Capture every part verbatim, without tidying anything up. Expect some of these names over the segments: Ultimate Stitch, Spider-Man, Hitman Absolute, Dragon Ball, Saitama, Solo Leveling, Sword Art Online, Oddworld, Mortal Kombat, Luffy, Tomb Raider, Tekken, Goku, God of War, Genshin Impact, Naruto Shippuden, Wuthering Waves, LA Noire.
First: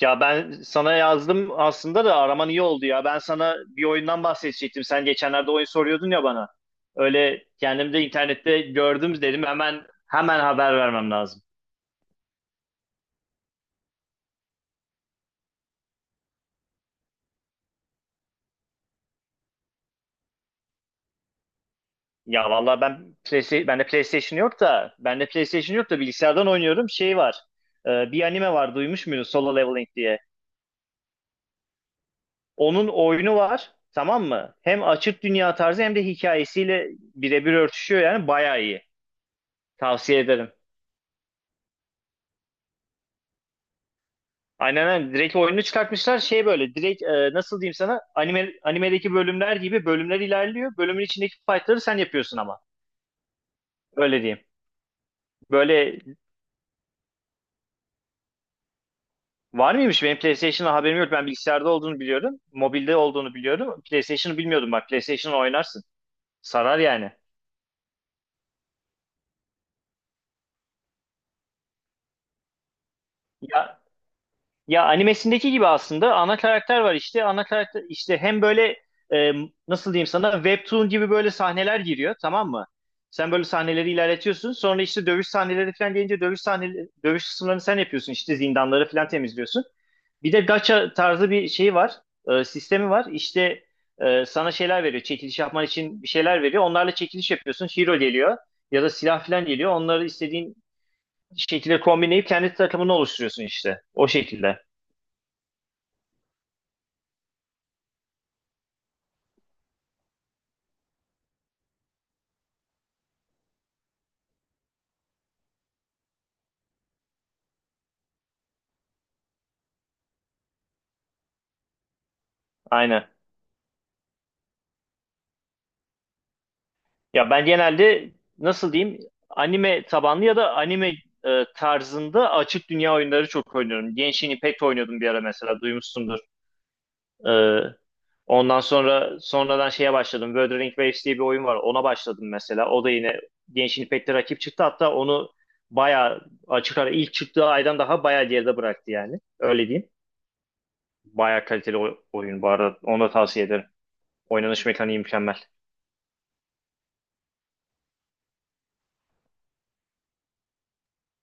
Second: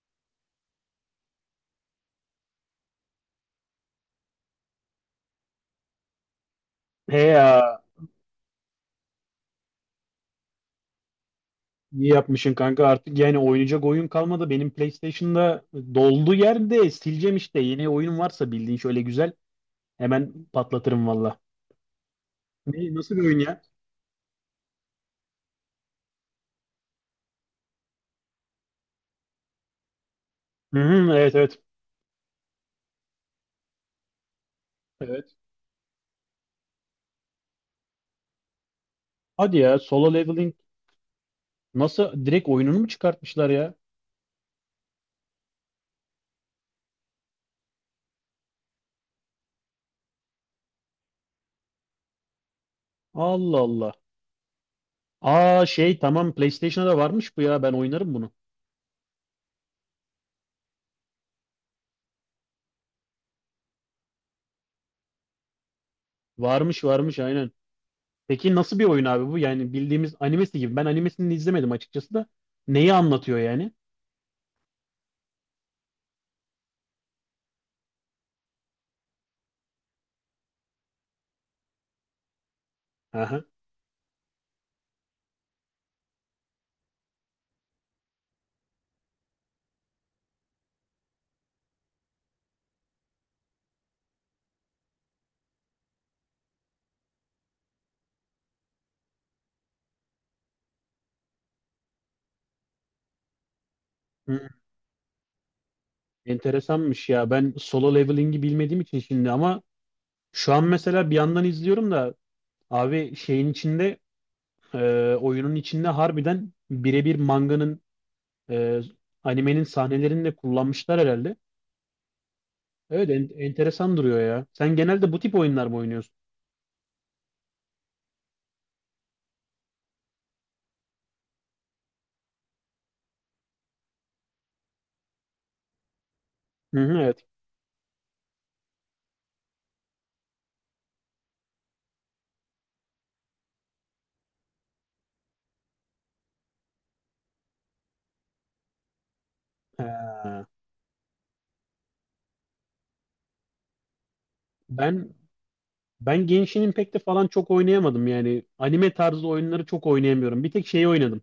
Ya ben sana yazdım aslında da araman iyi oldu ya. Ben sana bir oyundan bahsedecektim. Sen geçenlerde oyun soruyordun ya bana. He Öyle ya, kendim de internette gördüm dedim hemen hemen haber vermem lazım. iyi yapmışsın kanka, artık yani oynayacak oyun kalmadı. Benim PlayStation'da doldu, yerde sileceğim işte. Yeni oyun varsa bildiğin şöyle güzel hemen patlatırım valla. Ya vallahi Ne, nasıl ben bir oyun ya? PlayStation, bende PlayStation yok da bende PlayStation yok da bilgisayardan oynuyorum. Şey var. E, bir anime var duymuş muydun? Solo Leveling diye. Hı hı, evet evet. Onun oyunu var. Tamam mı? Hem açık Evet. dünya tarzı hem de hikayesiyle birebir örtüşüyor yani bayağı iyi. Hadi ya, solo Tavsiye ederim. leveling, nasıl direkt oyununu mu çıkartmışlar ya? Aynen aynen. Direkt oyunu çıkartmışlar. Şey böyle direkt e, nasıl diyeyim sana anime, animedeki bölümler gibi bölümler ilerliyor. Bölümün içindeki fightları sen yapıyorsun ama. Allah Allah. Öyle diyeyim. Aa şey, Böyle tamam PlayStation'da da varmış bu ya, ben oynarım bunu. var mıymış? Benim PlayStation'da haberim yok. Ben bilgisayarda olduğunu biliyorum. Mobilde olduğunu biliyorum. PlayStation'ı bilmiyordum bak. PlayStation'ı oynarsın. Sarar Varmış yani. varmış, aynen. Peki nasıl bir oyun abi bu? Yani bildiğimiz animesi gibi. Ben animesini izlemedim açıkçası da. Neyi anlatıyor yani? Ya, Ya animesindeki gibi aslında ana karakter var işte. Ana karakter işte hem böyle e, nasıl diyeyim sana webtoon gibi böyle sahneler giriyor tamam mı? Sen böyle Aha. sahneleri ilerletiyorsun. Sonra işte dövüş sahneleri falan gelince dövüş sahneleri, dövüş kısımlarını sen yapıyorsun. İşte zindanları falan temizliyorsun. Bir de gacha tarzı bir şey var. E, sistemi var. İşte e, sana şeyler veriyor. Çekiliş yapman için bir şeyler veriyor. Onlarla çekiliş yapıyorsun. Hero geliyor ya da silah falan geliyor. Onları istediğin şekilde kombinleyip kendi takımını oluşturuyorsun işte. O şekilde. Enteresanmış ya. Ben solo leveling'i bilmediğim için şimdi, ama şu an mesela bir yandan izliyorum da abi şeyin içinde, e, oyunun içinde harbiden birebir manganın, e, animenin sahnelerini de kullanmışlar herhalde. Aynen. Evet, en- enteresan duruyor ya. Sen genelde bu tip oyunlar mı oynuyorsun? Ya ben genelde nasıl diyeyim anime tabanlı ya da anime e, tarzında açık dünya oyunları çok oynuyorum. Genshin Impact oynuyordum bir ara mesela duymuşsundur. Hı hı, evet. E, Ondan sonra sonradan şeye başladım. Wuthering Waves diye bir oyun var. Ona başladım mesela. O da yine Genshin Impact'te rakip çıktı. Hatta onu bayağı açık ara ilk çıktığı aydan daha bayağı geride bıraktı yani. Öyle diyeyim. Ha. Bayağı kaliteli o- oyun bu arada. Onu da tavsiye ederim. Oynanış mekaniği Ben mükemmel. ben Genshin Impact'te falan çok oynayamadım yani. Anime tarzı oyunları çok oynayamıyorum. Bir tek şeyi oynadım.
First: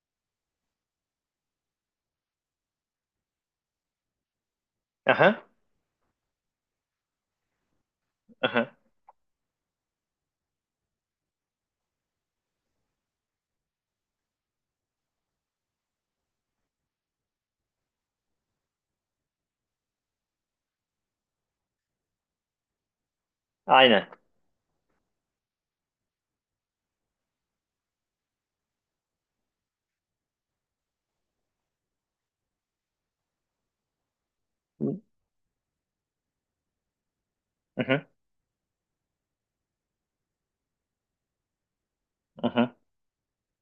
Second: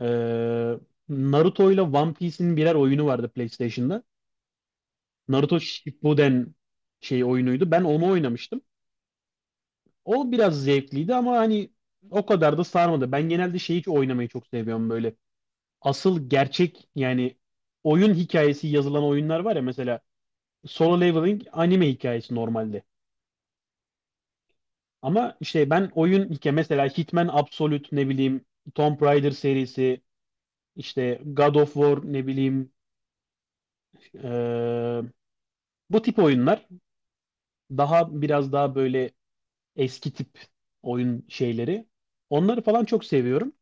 Ee, Naruto ile One Piece'in birer oyunu vardı PlayStation'da. Aha, Naruto Shippuden şey oyunuydu. Ben onu oynamıştım. aha. O biraz zevkliydi ama hani o kadar da sarmadı. Ben genelde şeyi hiç oynamayı çok seviyorum böyle. Asıl gerçek yani oyun hikayesi yazılan oyunlar var ya, mesela Solo Leveling anime hikayesi normalde. Aynen. Ama işte ben oyun hikaye mesela Hitman Absolute, ne bileyim Tomb Raider serisi, işte God of War, ne bileyim, Hı eee, bu tip oyunlar hı, daha biraz daha böyle eski tip oyun şeyleri. Onları hı. falan çok seviyorum.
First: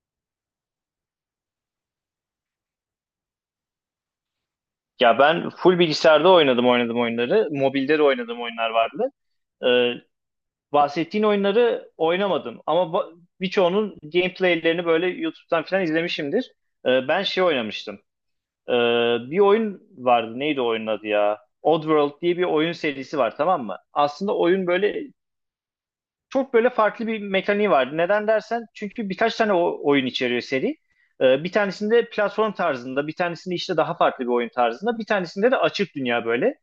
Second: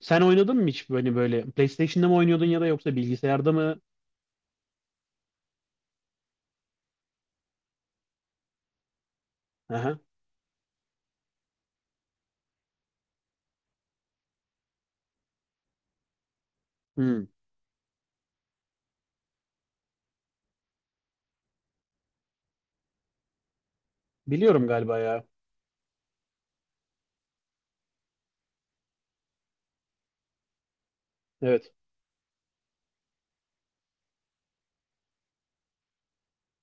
Sen oynadın mı hiç böyle böyle PlayStation'da mı oynuyordun ya da yoksa bilgisayarda mı? Ya ben full bilgisayarda oynadım oynadım oyunları. Mobilde de oynadım oyunlar vardı. Ee, Aha. Bahsettiğin oyunları oynamadım. Ama ba- birçoğunun gameplaylerini böyle YouTube'dan falan izlemişimdir. Ee, ben Hmm. şey oynamıştım. Ee, Bir oyun vardı. Neydi oyunun adı ya? Oddworld diye bir oyun serisi var tamam mı? Aslında Biliyorum oyun galiba böyle ya. çok böyle farklı bir mekaniği vardı. Neden dersen çünkü birkaç tane o- oyun içeriyor seri. Ee, bir Evet. tanesinde platform tarzında, bir tanesinde işte daha farklı bir oyun tarzında, bir tanesinde de açık dünya böyle.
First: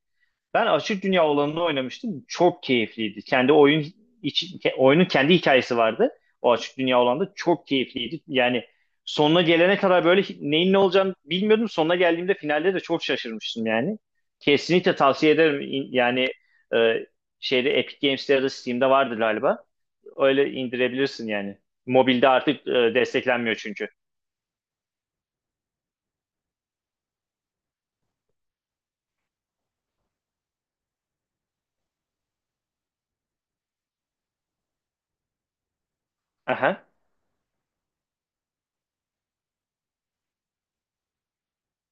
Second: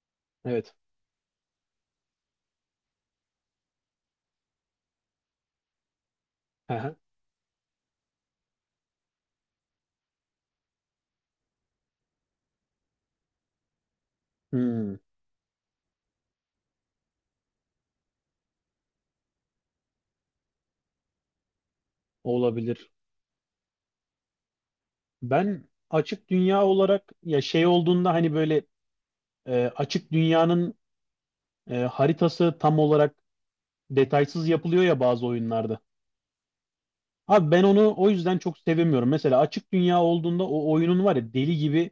Ben Evet. Açık Dünya olanını oynamıştım. Çok keyifliydi. Kendi oyun içi- ke- oyunun kendi hikayesi vardı. O Açık Aha. Dünya olanda çok keyifliydi. Yani sonuna gelene kadar böyle hi- neyin ne olacağını bilmiyordum. Sonuna geldiğimde finalde de çok şaşırmıştım yani. Kesinlikle Hmm. tavsiye ederim. İn- Yani e, şeyde Epic Games'te ya da Steam'de vardır galiba. Öyle indirebilirsin yani. Mobilde artık Olabilir. e, desteklenmiyor çünkü. Ben açık dünya olarak ya şey olduğunda hani böyle, e, açık dünyanın, e, haritası tam olarak detaysız yapılıyor ya bazı oyunlarda. Aha. Abi ben onu o yüzden çok sevemiyorum. Mesela açık dünya olduğunda o oyunun var ya, deli gibi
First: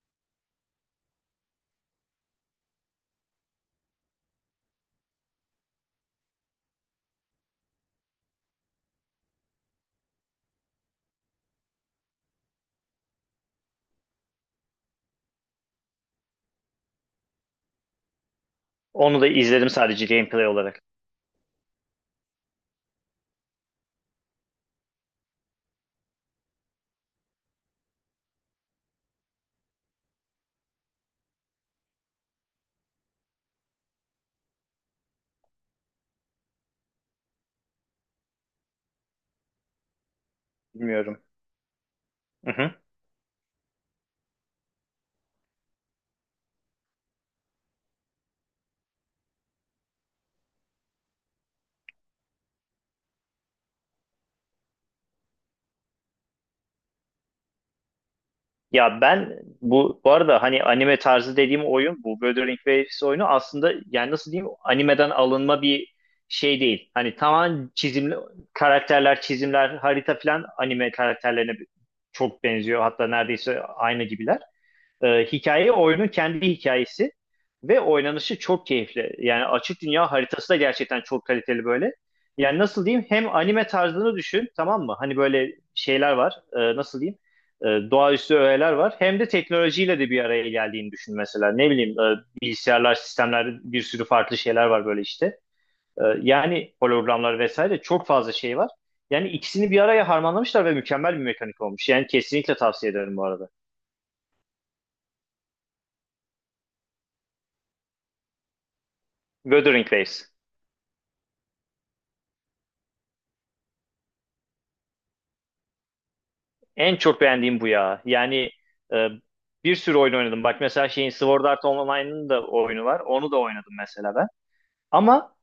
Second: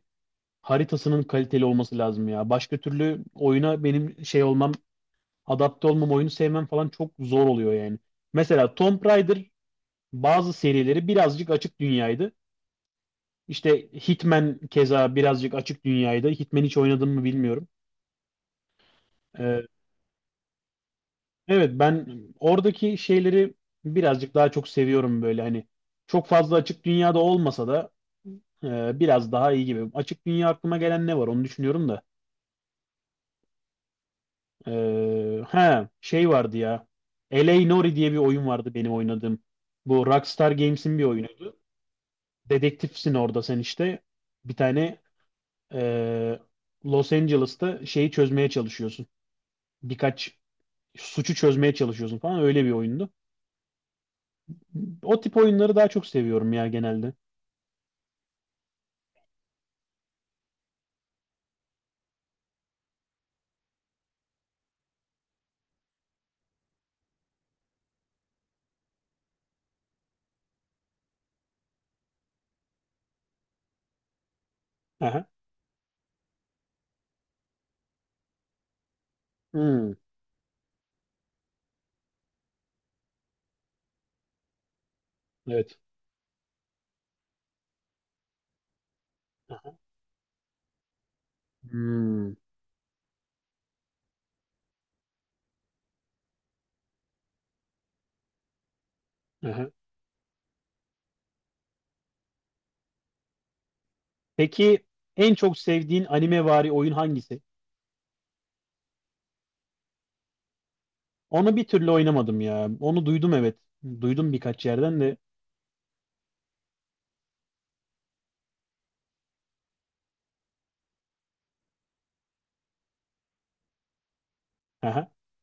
haritasının kaliteli olması lazım ya. Başka türlü oyuna benim şey olmam, adapte olmam, oyunu sevmem falan çok zor oluyor yani. Mesela Tomb Raider bazı serileri birazcık açık dünyaydı. İşte Hitman keza birazcık açık dünyaydı. Hitman hiç oynadım mı bilmiyorum. Onu da Ee, izledim sadece gameplay olarak. evet ben oradaki şeyleri birazcık daha çok seviyorum böyle hani. Çok fazla açık dünyada olmasa da e, biraz daha iyi gibi. Açık dünya aklıma gelen ne var onu düşünüyorum da. Ee, he, şey vardı ya. L A Noire diye bir oyun vardı benim oynadığım. Bu Rockstar Games'in bir Bilmiyorum. oyunuydu. Hı hı. Dedektifsin orada sen işte. Bir tane, ee, Los Angeles'ta şeyi çözmeye çalışıyorsun. Birkaç suçu çözmeye çalışıyorsun falan, öyle bir oyundu. O tip oyunları daha çok seviyorum ya genelde. Ya ben bu bu arada hani anime tarzı dediğim oyun bu Wuthering Waves oyunu aslında yani nasıl diyeyim animeden alınma bir şey değil. Hani tamamen çizimli karakterler, çizimler, harita falan anime karakterlerine çok benziyor. Hatta neredeyse aynı gibiler. Ee, Aha. Hikaye oyunun kendi hikayesi ve oynanışı çok keyifli. Yani açık Hmm, dünya haritası da gerçekten çok kaliteli böyle. Yani nasıl diyeyim hem anime tarzını düşün tamam mı? Hani böyle evet. şeyler var e, nasıl diyeyim e, doğaüstü öğeler var. Hem de Aha. teknolojiyle de bir araya geldiğini düşün mesela. Ne bileyim e, Hmm, bilgisayarlar, sistemler bir sürü farklı şeyler var böyle işte. E, yani hologramlar vesaire çok fazla şey var. Yani aha. ikisini bir araya harmanlamışlar ve mükemmel bir mekanik olmuş. Yani kesinlikle tavsiye ederim bu arada. Peki en çok sevdiğin animevari oyun hangisi? Wuthering Waves. Onu bir türlü oynamadım ya. Onu duydum, evet. Duydum birkaç yerden de. En çok beğendiğim bu ya. Yani e, bir sürü oyun oynadım. Bak mesela şeyin Sword Art Online'ın da oyunu var. Onu da oynadım mesela ben. Aha. Ama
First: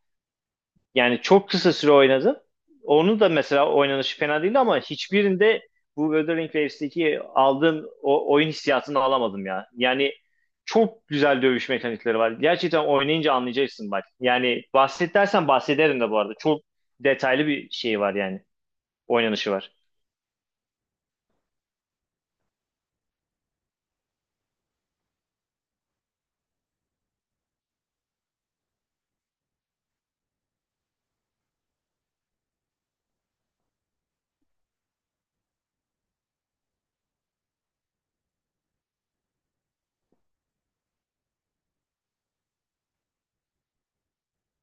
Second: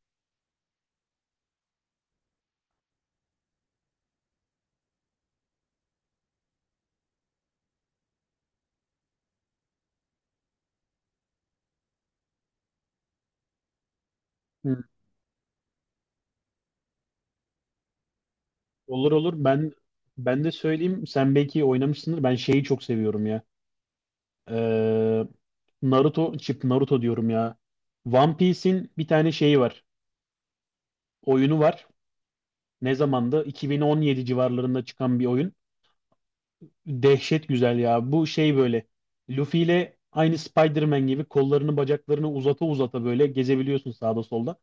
yani çok kısa süre oynadım. Onu da mesela oynanışı fena değildi ama hiçbirinde bu Wuthering Waves'teki aldığım o oyun hissiyatını alamadım ya. Yani çok güzel dövüş mekanikleri var. Gerçekten oynayınca anlayacaksın bak. Yani Hı. bahset dersen bahsederim de bu arada. Çok detaylı bir şey var yani. Olur olur. Oynanışı Ben var. ben de söyleyeyim. Sen belki oynamışsındır. Ben şeyi çok seviyorum ya. Ee, Naruto, Chip Naruto diyorum ya. One Piece'in bir tane şeyi var. Oyunu var. Ne zamandı? iki bin on yedi civarlarında çıkan bir oyun. Dehşet güzel ya. Bu şey böyle. Luffy ile aynı Spider-Man gibi kollarını bacaklarını uzata uzata böyle gezebiliyorsun sağda solda.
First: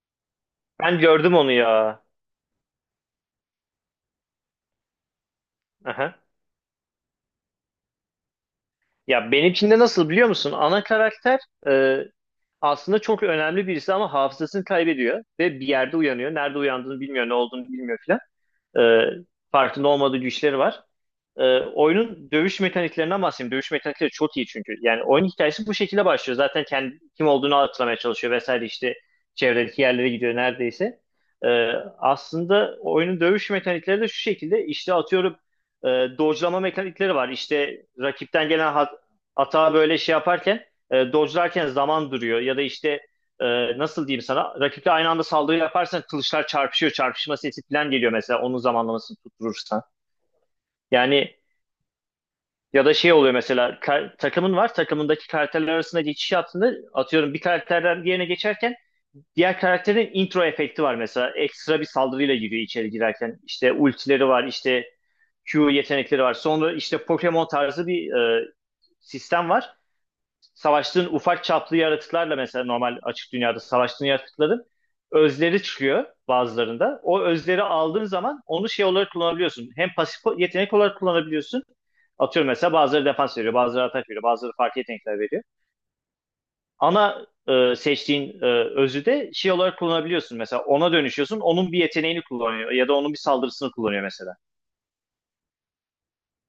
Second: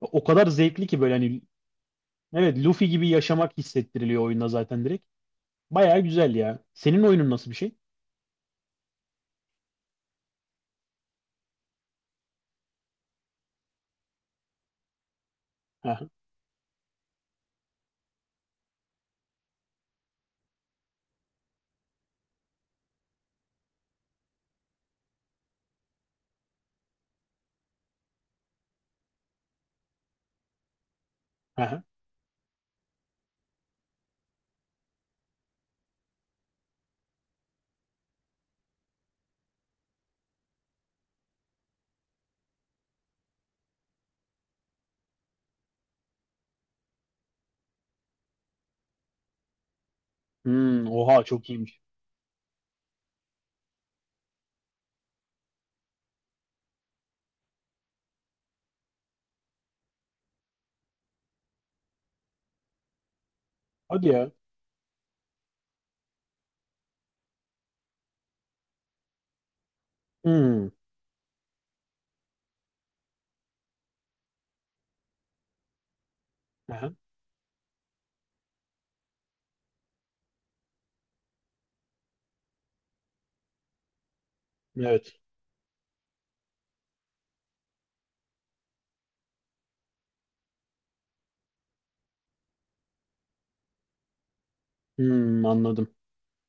O kadar zevkli Ben ki, böyle gördüm hani onu ya. evet Luffy gibi yaşamak hissettiriliyor oyunda zaten direkt. Baya güzel ya. Senin oyunun nasıl bir şey? Ya benim için de nasıl biliyor musun? Ana karakter e, aslında çok önemli birisi ama hafızasını kaybediyor ve bir yerde Aha, uyanıyor. Nerede uyandığını bilmiyor, ne olduğunu bilmiyor filan. E, Farkında olmadığı güçleri var. Ee, oyunun dövüş mekaniklerinden bahsedeyim. Dövüş mekanikleri çok iyi çünkü. Yani oyun hikayesi bu şekilde başlıyor. Zaten kendi kim olduğunu hatırlamaya çalışıyor vesaire işte çevredeki yerlere gidiyor neredeyse. Ee, aha. Aslında oyunun dövüş mekanikleri de şu şekilde işte atıyorum e, dodge'lama mekanikleri var. İşte rakipten gelen hat hata böyle şey yaparken e, dodge'larken zaman duruyor ya da işte e, nasıl diyeyim sana rakiple aynı anda saldırı yaparsan kılıçlar çarpışıyor. Çarpışma sesi falan geliyor mesela onun zamanlamasını tutturursan. Hmm, oha Yani çok iyiymiş. ya da şey oluyor mesela kar- takımın var takımındaki karakterler arasında geçiş yaptığında atıyorum bir karakterden diğerine geçerken diğer karakterin intro efekti var mesela ekstra bir saldırıyla giriyor içeri girerken işte Hadi ultileri ya. var işte kü yetenekleri var sonra işte Pokemon tarzı bir e, sistem var Hmm, savaştığın ufak çaplı yaratıklarla mesela normal açık dünyada savaştığın yaratıkların özleri çıkıyor aha, bazılarında. O özleri aldığın zaman onu şey olarak kullanabiliyorsun. Hem pasif yetenek olarak kullanabiliyorsun. Atıyorum mesela bazıları defans veriyor, bazıları atak veriyor, bazıları farklı evet. yetenekler veriyor. Ana e, seçtiğin e, özü de şey olarak kullanabiliyorsun. Mesela ona dönüşüyorsun, onun bir yeteneğini kullanıyor ya da onun bir saldırısını kullanıyor mesela. Hmm, anladım.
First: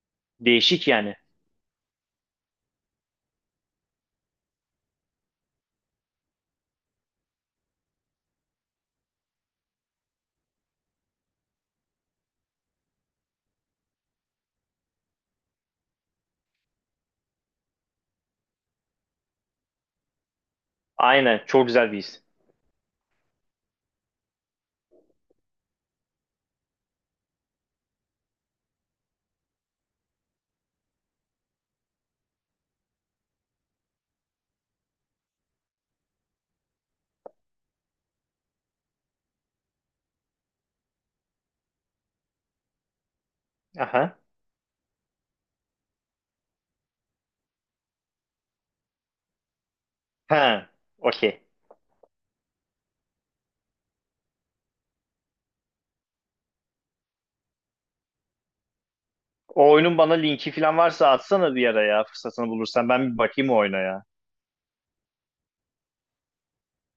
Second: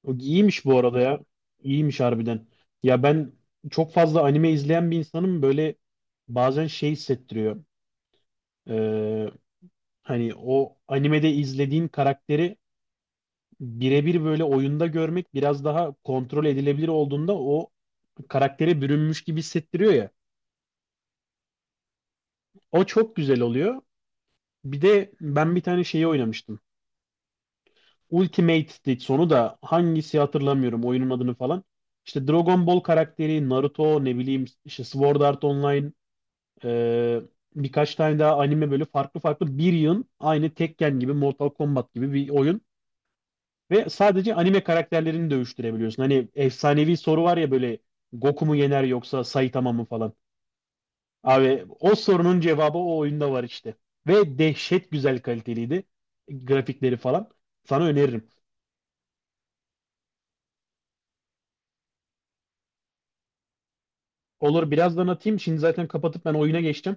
O iyiymiş bu Değişik arada yani. ya. İyiymiş harbiden. Ya ben çok fazla anime izleyen bir insanım böyle, bazen şey hissettiriyor. Ee, hani o animede izlediğin karakteri birebir böyle oyunda görmek biraz daha kontrol edilebilir olduğunda o karaktere bürünmüş gibi hissettiriyor ya. Aynen, çok güzel bir his. O çok güzel oluyor. Bir de ben bir tane şeyi oynamıştım. Ultimate Stitch sonu da hangisi hatırlamıyorum oyunun adını falan. İşte Dragon Ball karakteri, Naruto, ne bileyim işte Sword Art Online, e, birkaç tane daha anime böyle farklı farklı bir yığın, aynı Tekken gibi, Mortal Kombat gibi bir oyun. Ve Aha. sadece anime karakterlerini dövüştürebiliyorsun. Hani efsanevi soru var ya böyle, Goku mu yener yoksa Saitama mı falan. Ha, okey. Abi o sorunun cevabı o oyunda var işte. Ve dehşet güzel kaliteliydi grafikleri falan. Sana öneririm. O oyunun bana linki falan varsa atsana bir ara ya fırsatını bulursan. Ben bir bakayım o oyuna ya. Olur, birazdan atayım. Şimdi zaten kapatıp ben oyuna geçtim.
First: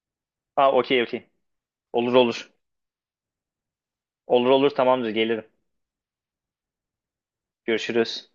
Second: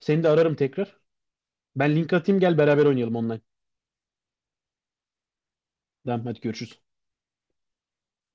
Seni de ararım Ha tekrar. okey okey. Ben link Olur atayım, olur. gel beraber oynayalım online. Olur olur tamamdır gelirim. Tamam hadi görüşürüz. Görüşürüz.